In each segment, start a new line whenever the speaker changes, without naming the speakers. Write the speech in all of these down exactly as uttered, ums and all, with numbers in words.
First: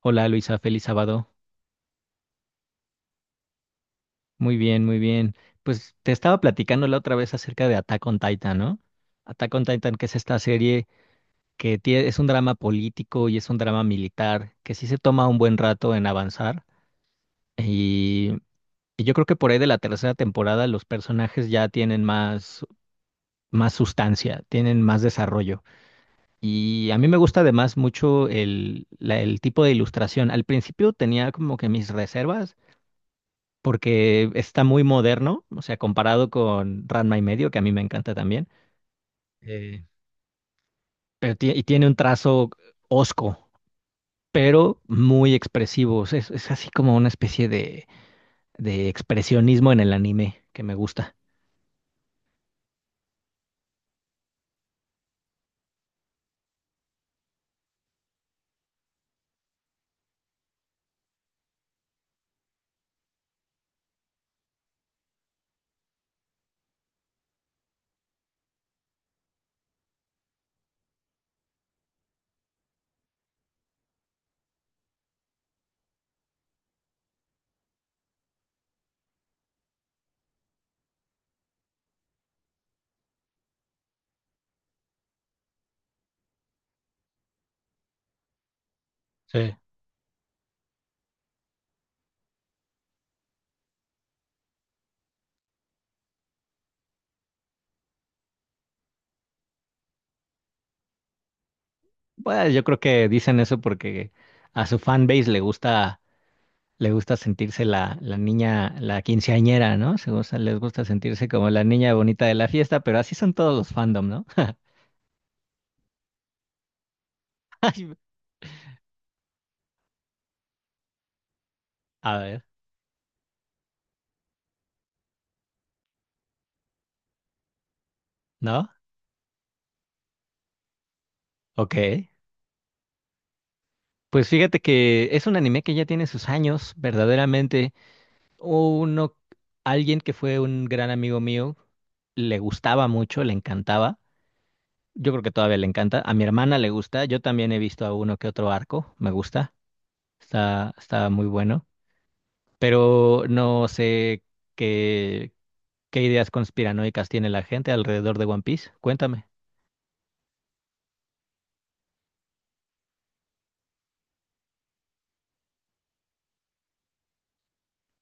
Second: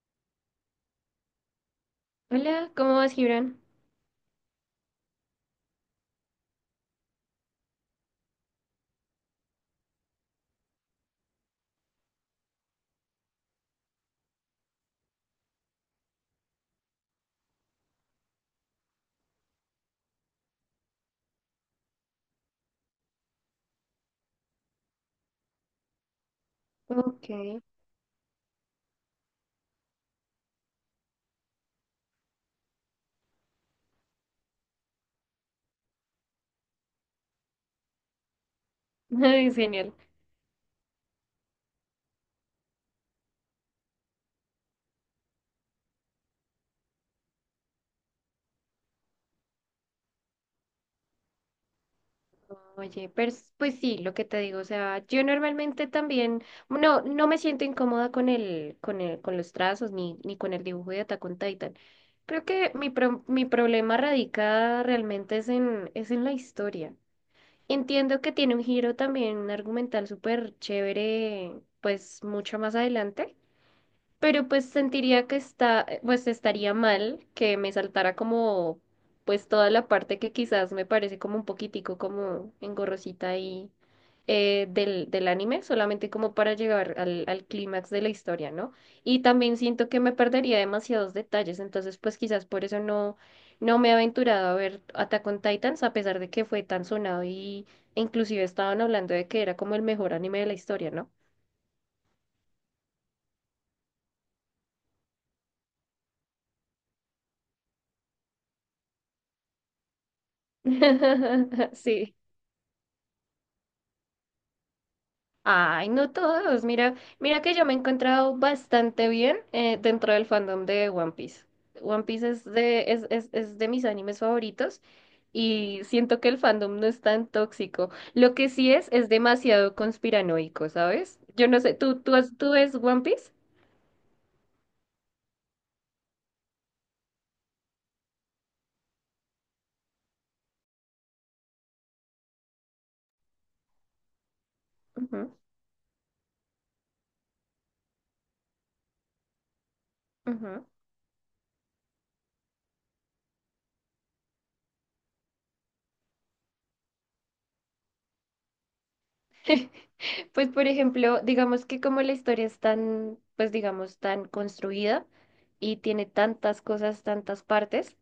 Hola Luisa, feliz sábado.
Hola, ¿cómo vas, Gibran?
Muy bien, muy bien. Pues te estaba platicando la otra vez acerca de Attack on Titan, ¿no? Attack on Titan, que es esta serie que tie- es un drama político y es un drama militar, que sí se toma un buen rato en avanzar. Y, y yo creo que por ahí de la tercera temporada los personajes ya tienen más, más sustancia, tienen más desarrollo. Y a mí me
Ok.
gusta además mucho el, la- el tipo de ilustración. Al principio tenía como que mis reservas porque está muy moderno, o sea, comparado con Ranma y medio, que a mí me encanta también,
Ay,
eh,
genial.
pero tie- y tiene un trazo hosco, pero muy expresivo, o sea, es, es así como una especie de, de expresionismo en el anime que me gusta.
Oye, pers- pues sí, lo que te digo, o sea, yo normalmente también, no, no me siento incómoda con el, con el, con los trazos ni, ni con el dibujo de Attack on Titan. Creo que mi, pro- mi problema radica realmente es en, es en la historia. Entiendo que tiene un giro también argumental súper chévere, pues mucho más adelante. Pero pues sentiría que está, eh, pues estaría mal que me saltara como, pues toda la parte que quizás me parece como un poquitico como engorrosita ahí eh, del, del anime, solamente como para llegar al, al clímax de la historia, ¿no? Y
Sí.
también siento que me perdería demasiados detalles, entonces pues quizás por eso no, no me he aventurado a ver Attack on Titans, a pesar de que fue tan sonado y e inclusive estaban hablando de que era como el mejor anime de la historia, ¿no?
Bueno, yo creo que dicen eso porque a su fanbase le gusta, le gusta sentirse la, la niña, la quinceañera, ¿no? Se gusta- les gusta sentirse como la niña
Sí.
bonita de la fiesta, pero así son todos los fandom, ¿no?
Ay, no todos. Mira, mira que yo me he
Ay,
encontrado bastante bien eh, dentro del fandom de One Piece. One
a
Piece
ver,
es de, es, es, es de mis animes favoritos y siento que el fandom no es tan tóxico. Lo que
¿no?
sí es, es demasiado conspiranoico, ¿sabes? Yo no sé, ¿tú,
Ok.
tú, has- tú ves One Piece?
Pues fíjate que es un anime que ya tiene sus años, verdaderamente. Uno, alguien que fue un gran amigo mío, le gustaba mucho, le encantaba. Yo creo
Ujú,
que todavía le encanta. A mi hermana le gusta. Yo también he visto a uno que otro arco. Me gusta.
ujú.
Está, está muy bueno. Pero no sé qué, qué ideas conspiranoicas tiene la gente alrededor de One Piece. Cuéntame.
Pues, por ejemplo, digamos que como la historia es tan, pues digamos, tan construida y tiene tantas cosas, tantas partes.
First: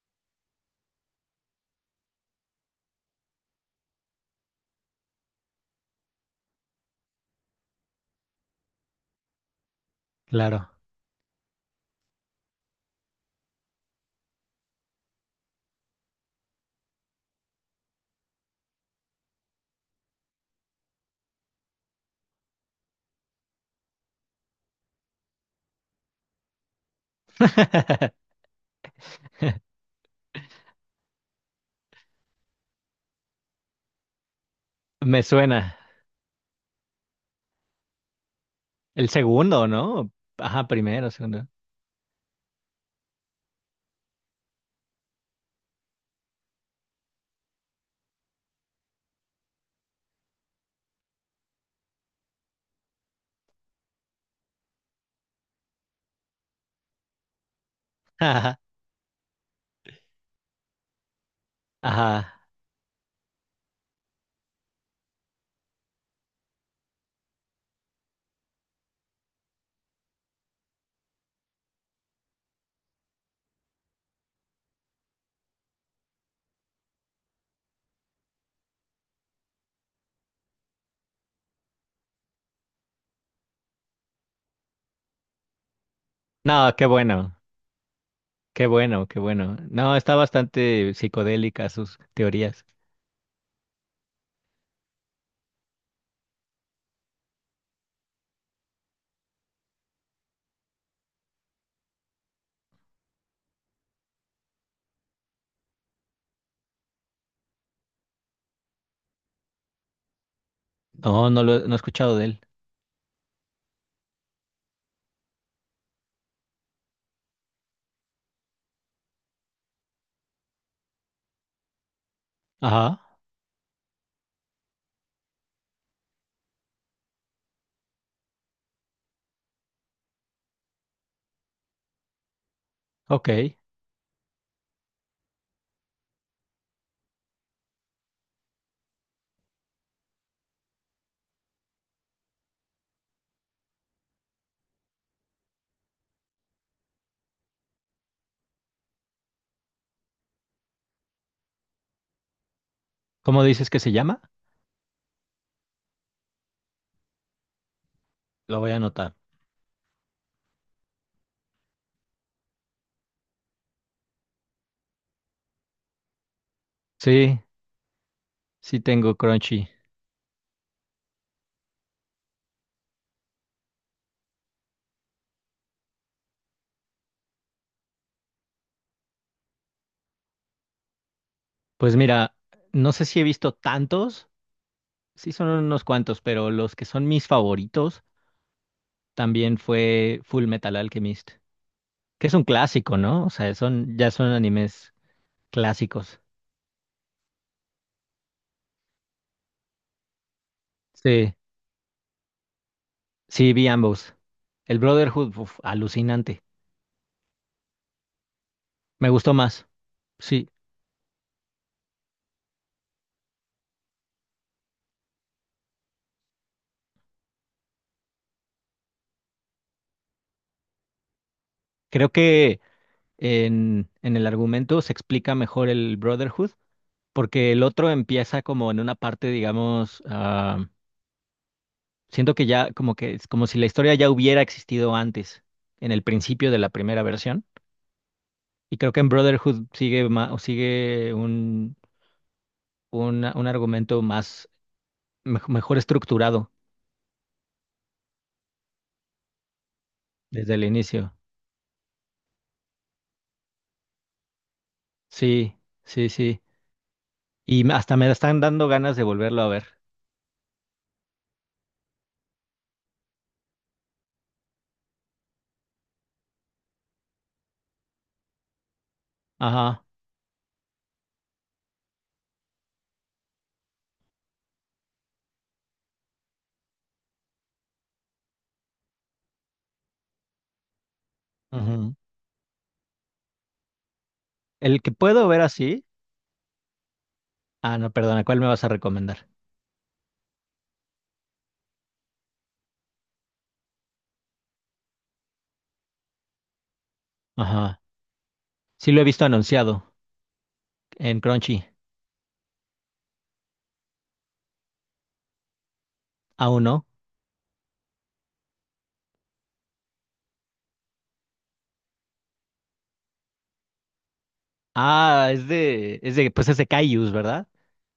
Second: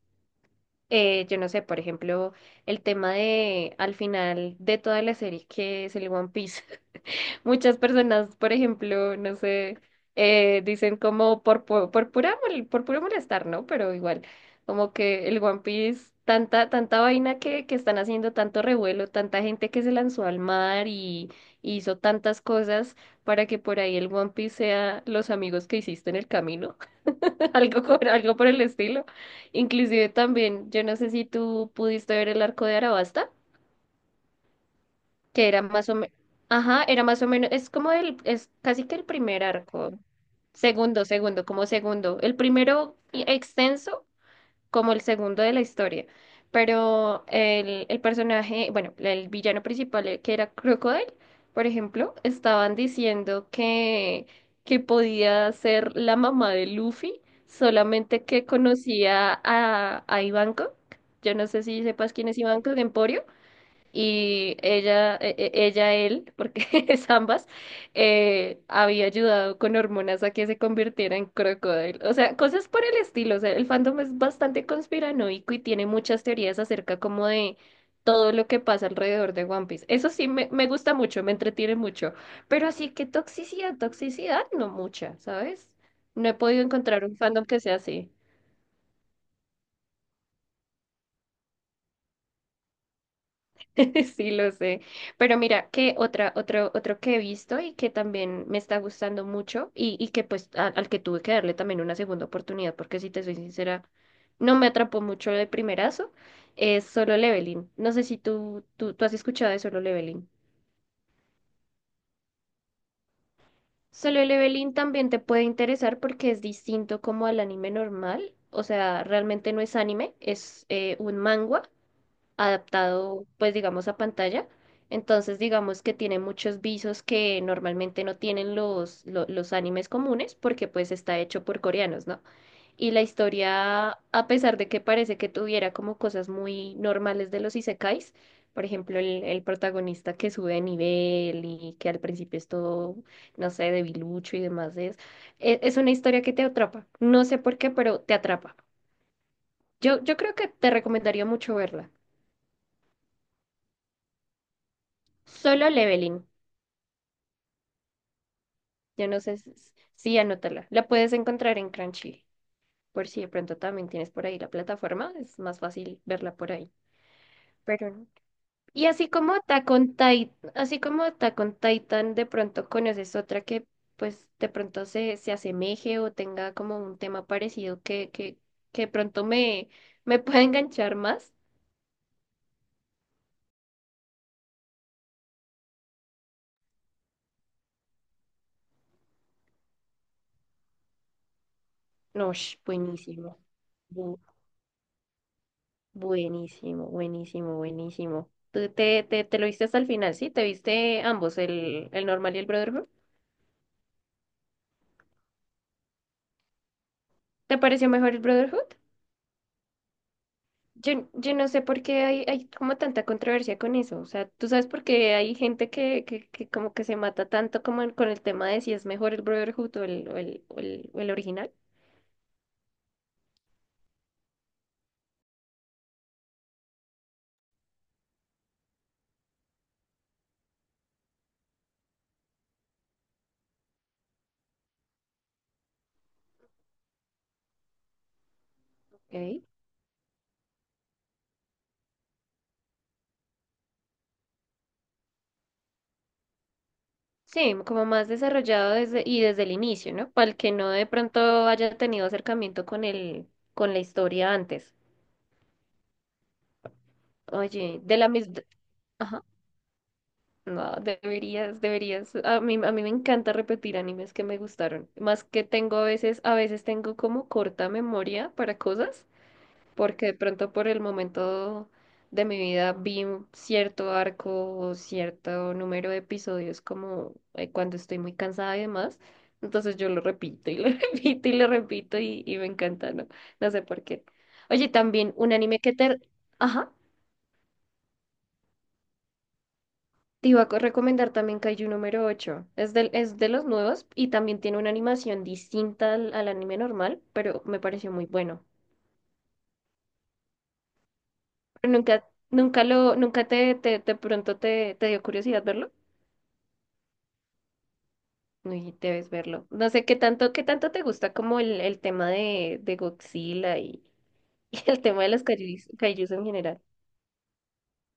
eh, Yo no sé, por ejemplo, el tema de al final de toda la serie que es el One Piece. Muchas personas, por ejemplo, no sé, eh,
Claro.
dicen como por, pu- por, pura, mol- por puro molestar, ¿no? Pero igual, como que el One Piece, tanta, tanta vaina que, que están haciendo, tanto revuelo, tanta gente que se lanzó al mar y, y hizo tantas cosas para que por ahí el One Piece sea los amigos que hiciste en el camino. Algo, con- algo por el estilo. Inclusive también, yo no sé si tú pudiste ver el arco de Arabasta,
Me
que era
suena.
más o menos, ajá, era más o menos, es como el, es casi que el
El
primer
segundo,
arco,
¿no? Ajá,
segundo,
primero,
segundo,
segundo.
como segundo. El primero extenso como el segundo de la historia. Pero el, el personaje, bueno, el villano principal, eh, que era Crocodile, por ejemplo, estaban diciendo que, que podía ser la mamá de Luffy, solamente que
Ajá,
conocía a, a Ivankov. Yo no sé si sepas quién
ajá.
es Ivankov, Emporio y ella, e- e- ella, él, porque es ambas, eh, había ayudado con hormonas a que se convirtiera en crocodile. O sea, cosas por el estilo. O sea, el fandom es bastante conspiranoico y tiene muchas teorías acerca como de todo lo que pasa alrededor de One Piece. Eso sí, me, me gusta mucho, me entretiene mucho. Pero así que toxicidad, toxicidad, no mucha, ¿sabes? No he podido
No, qué
encontrar un
bueno,
fandom que sea así.
qué bueno, qué bueno. No, está bastante psicodélica sus teorías.
Sí, lo sé. Pero mira, que otra, otro, otro que he visto y que también me está gustando mucho y, y que pues a- al que tuve que darle también una segunda oportunidad, porque si te soy sincera, no me atrapó mucho de primerazo, es Solo Leveling. No sé si tú, tú, tú has escuchado de Solo Leveling.
No, no lo no he escuchado de él.
Solo Leveling también te puede interesar porque es distinto como al anime normal. O sea, realmente no es anime, es eh, un manga
Ajá,
adaptado, pues digamos, a pantalla. Entonces, digamos que tiene muchos visos que normalmente no tienen los, lo- los animes comunes porque pues está hecho por coreanos, ¿no? Y la
ok.
historia, a pesar de que parece que tuviera como cosas muy normales de los isekais, por ejemplo, el, el protagonista que sube de nivel y que al principio es todo, no sé, debilucho y demás, es, e- es una historia que te atrapa. No sé por qué, pero te atrapa. Yo, yo creo que te recomendaría mucho verla.
¿Cómo dices que se llama?
Solo Leveling.
Lo voy a
Yo
anotar.
no sé si, sí, anótala. La puedes encontrar en Crunchy, por si de pronto también tienes por ahí la plataforma, es más fácil verla por ahí.
Sí,
Pero no.
sí
Y así
tengo
como
Crunchy.
Attack on Titan, así como Attack on Titan, de pronto conoces otra que pues de pronto se, se asemeje o tenga como un tema parecido que, que, que de pronto me, me pueda enganchar más.
Pues mira, no sé si he visto tantos, sí son unos cuantos, pero los que son mis favoritos también fue Full Metal Alchemist, que
No,
es un
sh,
clásico, ¿no? O
buenísimo.
sea, son, ya son animes clásicos.
Buenísimo, buenísimo, buenísimo. ¿Tú te, te, te lo viste hasta el final, sí? ¿Te viste
Sí,
ambos, el, el normal y el Brotherhood?
sí, vi ambos. El Brotherhood, uf, alucinante.
¿Te pareció mejor el Brotherhood?
Me gustó más. Sí,
Yo, yo no sé por qué hay, hay como tanta controversia con eso. O sea, ¿tú sabes por qué hay gente que, que, que como que se mata tanto como en- con el tema de si es mejor el Brotherhood o el, o el, o el, o el original?
creo que en, en el argumento se explica mejor el Brotherhood, porque el otro empieza como en una parte, digamos, ah, siento que ya como que es como si la historia ya hubiera existido antes, en el principio de la primera versión. Y creo que en
Ok.
Brotherhood sigue ma- o sigue un, una- un argumento más mej- mejor estructurado
Sí, como más desarrollado desde, y desde el inicio, ¿no? Para el que
desde el
no de
inicio.
pronto haya tenido acercamiento con el, con la historia antes.
Sí, sí, sí. Y me-
Oye,
hasta
de
me
la
están
misma...
dando ganas de volverlo a ver.
No, deberías, deberías. A mí, a mí me encanta repetir animes que me gustaron. Más que tengo a veces, a veces tengo como corta memoria para cosas,
Ajá.
porque de pronto por el momento de mi vida vi un cierto arco o cierto número de episodios como eh, cuando estoy muy cansada y demás. Entonces yo lo repito y lo repito y lo
Ujú.
repito y, y me encanta, ¿no? No sé por qué. Oye,
El que
también
puedo
un
ver
anime que
así.
te... Ajá.
Ah, no, perdona, ¿cuál me vas a recomendar?
Te iba a co- recomendar también Kaiju número ocho. Es de es de los nuevos y también tiene una animación distinta al, al anime normal, pero me
Ajá.
pareció muy bueno.
Sí lo he visto anunciado en Crunchy.
Pero nunca, nunca lo, nunca te, te, de pronto te, te dio curiosidad verlo.
Aún no.
Uy, debes verlo. No sé qué tanto, qué tanto te gusta como el, el tema de, de Godzilla y, y el tema de los
Ah, es
kaijus,
de,
kaijus
es
en
de, pues es
general.
de Kaijus, ¿verdad?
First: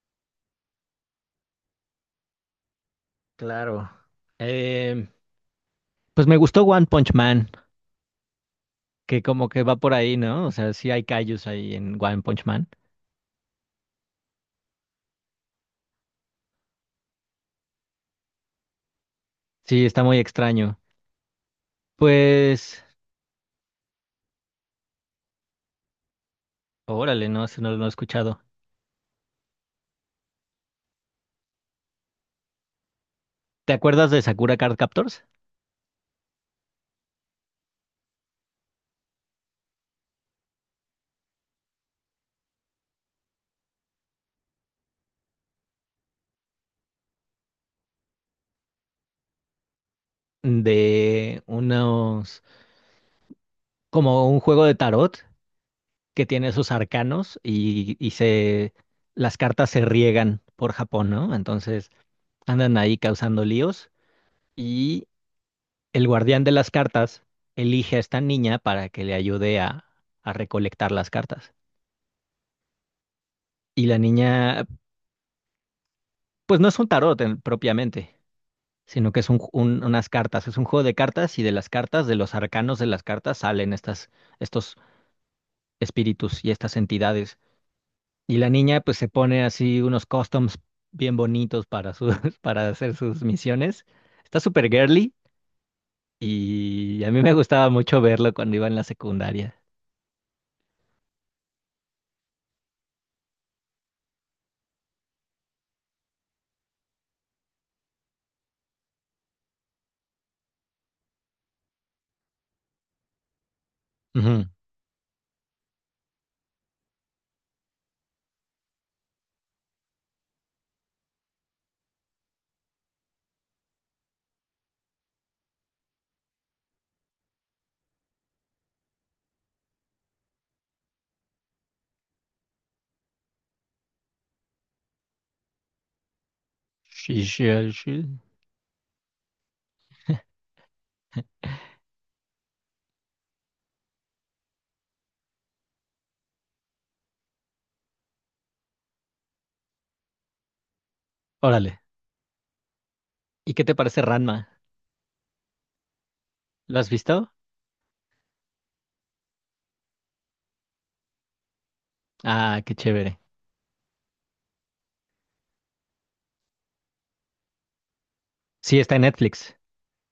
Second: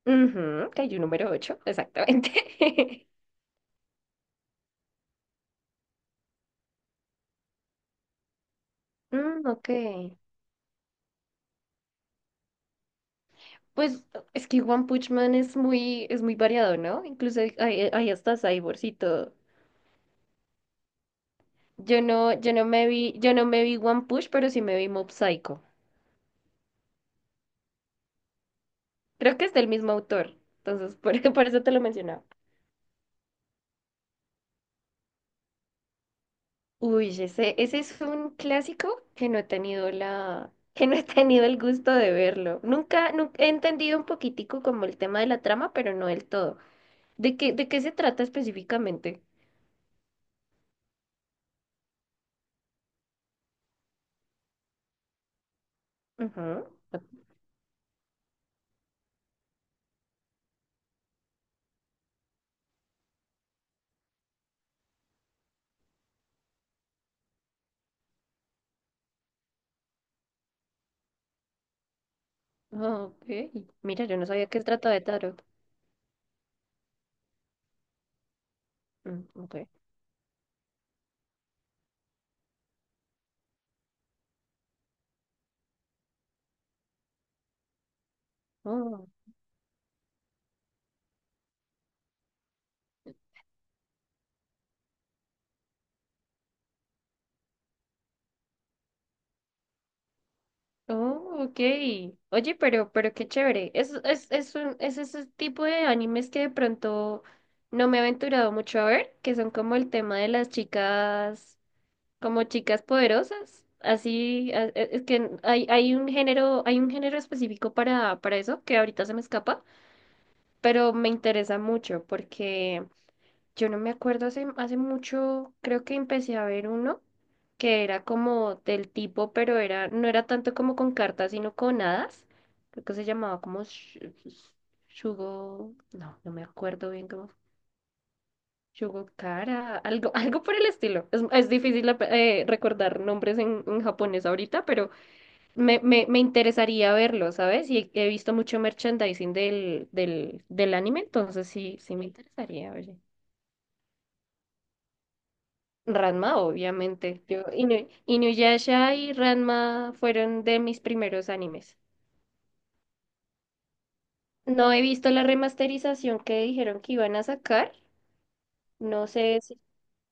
Ujú, Kaiju número ocho. Exactamente.
Claro. Em, pues me gustó One Punch Man, que
Mm,
como que
ok.
va por ahí, ¿no? O sea, sí hay Kaijus ahí en One Punch Man.
Pues es que One Punch Man es muy, es muy variado, ¿no? Incluso hay, hay hay hasta cyborgs y todo.
Sí, está muy extraño.
Yo no, yo no
Pues,
me vi, yo no me vi One Punch, pero sí me vi Mob Psycho.
órale, no, eso no, no lo he escuchado.
Creo que es del mismo autor. Entonces, por, por eso te lo mencionaba.
¿Te acuerdas de Sakura Card Captors?
Uy, ese, ese es un clásico que no he tenido la, que no he tenido el gusto de verlo. Nunca, nunca he entendido un poquitico como el tema de la trama, pero no del todo. ¿De qué, de qué se trata específicamente?
De unos, como un juego de tarot que tiene
Ajá.
esos arcanos y, y se, las cartas se riegan por Japón, ¿no? Entonces andan ahí causando líos. El guardián de las cartas elige a esta niña para que le ayude a, a recolectar las cartas.
Ah, ok.
Y la
Mira, yo no sabía que se
niña,
trataba de tarot.
pues no es un tarot en- propiamente, sino que
Mm,
es un,
okay.
un- unas cartas, es un juego de cartas y de las cartas, de los arcanos de las cartas, salen estas, estos espíritus y estas entidades. Y la niña pues
Oh,
se pone así unos costumes bien bonitos para, sus, para hacer sus misiones. Está súper girly y a mí me gustaba mucho verlo cuando iba en la secundaria.
oh, okay. Oye, pero, pero qué chévere. Es, es, es un, es ese tipo de animes que de pronto no me he aventurado mucho a ver, que son como el tema de las chicas, como chicas poderosas.
Ujú.
Así, a- e- es que hay, hay un género, hay un género específico para, para eso, que ahorita se me escapa, pero me interesa mucho porque yo no me acuerdo, hace, hace mucho creo que empecé a ver uno que era como del tipo, pero era, no era tanto como con cartas, sino con hadas. Creo que se llamaba como Sh- Sh- Shugo, no, no me acuerdo bien
Sí,
cómo.
sí, sí.
Shugo Kara, algo, algo por el estilo. Es, es difícil eh, recordar nombres en, en japonés ahorita, pero me, me, me interesaría verlo, ¿sabes? Y he visto mucho merchandising del, del, del anime, entonces sí,
Órale.
sí me interesaría, oye.
¿Y qué te parece Ranma?
Ranma,
¿Lo has
obviamente.
visto?
Yo, Inu- Inuyasha y Ranma fueron de mis primeros animes.
Ah, qué chévere.
No he visto la remasterización que dijeron que iban a sacar.
Sí, está en
No sé
Netflix.
si...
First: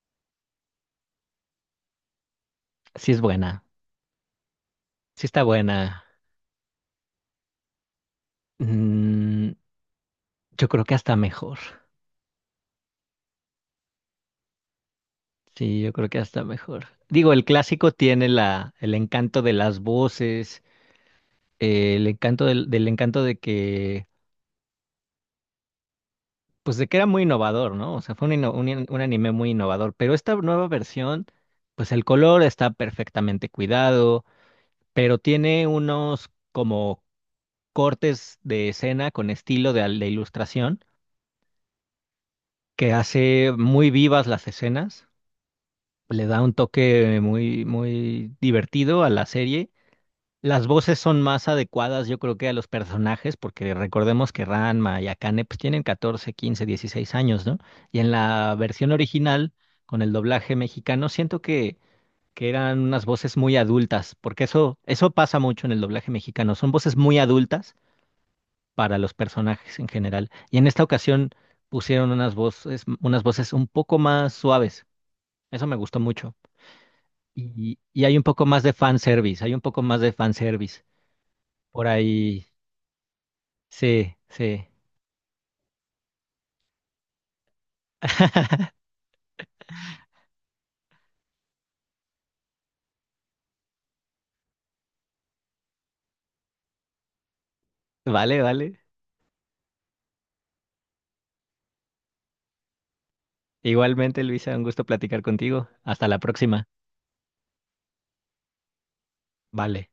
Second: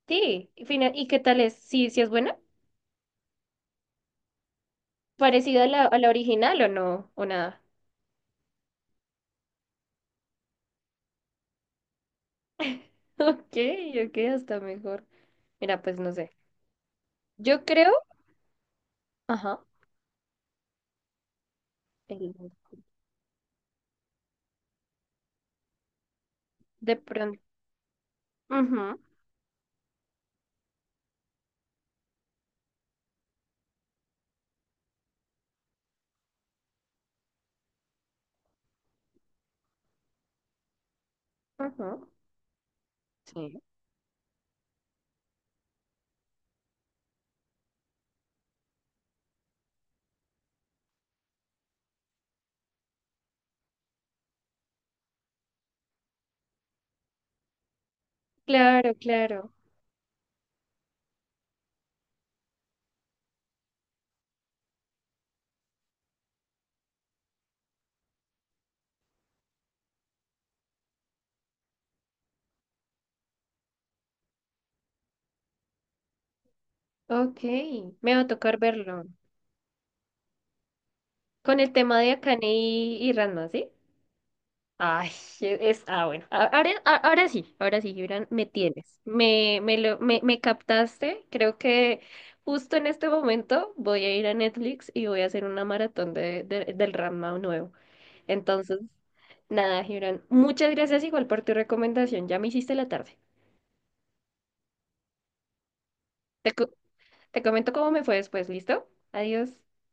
Sí, y fina- ¿y qué tal es? ¿Sí, sí es buena?
Sí es buena. Sí está
¿Parecida a la, a
buena.
la original o no? ¿O nada?
Mm, yo creo que hasta mejor.
Ok, ok, hasta mejor.
Sí,
Mira,
yo
pues
creo
no
que
sé.
hasta mejor. Digo, el
Yo
clásico
creo...
tiene la, el encanto de
Ajá.
las voces, eh, el
El-
encanto del, del encanto de que, pues de
De
que era muy
pronto.
innovador, ¿no? O sea, fue un, inno- un in-
Ujú,
un anime muy innovador. Pero esta nueva versión, pues el color está perfectamente cuidado, pero tiene unos como cortes de escena con estilo de, de ilustración
ujú.
que hace
Sí.
muy vivas las escenas, le da un toque muy, muy divertido a la serie. Las voces son más adecuadas, yo creo que a los personajes, porque recordemos que Ranma y Akane pues, tienen catorce, quince, dieciséis años, ¿no? Y en la versión
Claro,
original,
claro.
con el doblaje mexicano, siento que, que eran unas voces muy adultas, porque eso, eso pasa mucho en el doblaje mexicano, son voces muy adultas para los personajes en general. Y en esta ocasión pusieron unas voces, unas voces un poco más suaves. Eso me gustó mucho.
Ok,
Y, y
me
hay
va
un
a
poco
tocar
más de
verlo.
fanservice, hay un poco más de fanservice.
Con el
Por
tema de
ahí,
Akane y, y Ranma, ¿sí?
sí, sí.
Ay, es... Ah, bueno. A- Ahora, a- ahora sí, ahora sí, Gibran, me tienes. Me, me, lo, me, me captaste. Creo que justo en este momento voy a ir a Netflix y voy a hacer una maratón de, de- del Ranma nuevo.
Vale, vale.
Entonces, nada, Gibran, muchas gracias igual por tu recomendación. Ya me hiciste la tarde.
Igualmente, Luisa, un gusto platicar contigo. Hasta la
Te,
próxima.
co- te comento cómo me fue después, ¿listo? Adiós.
Vale.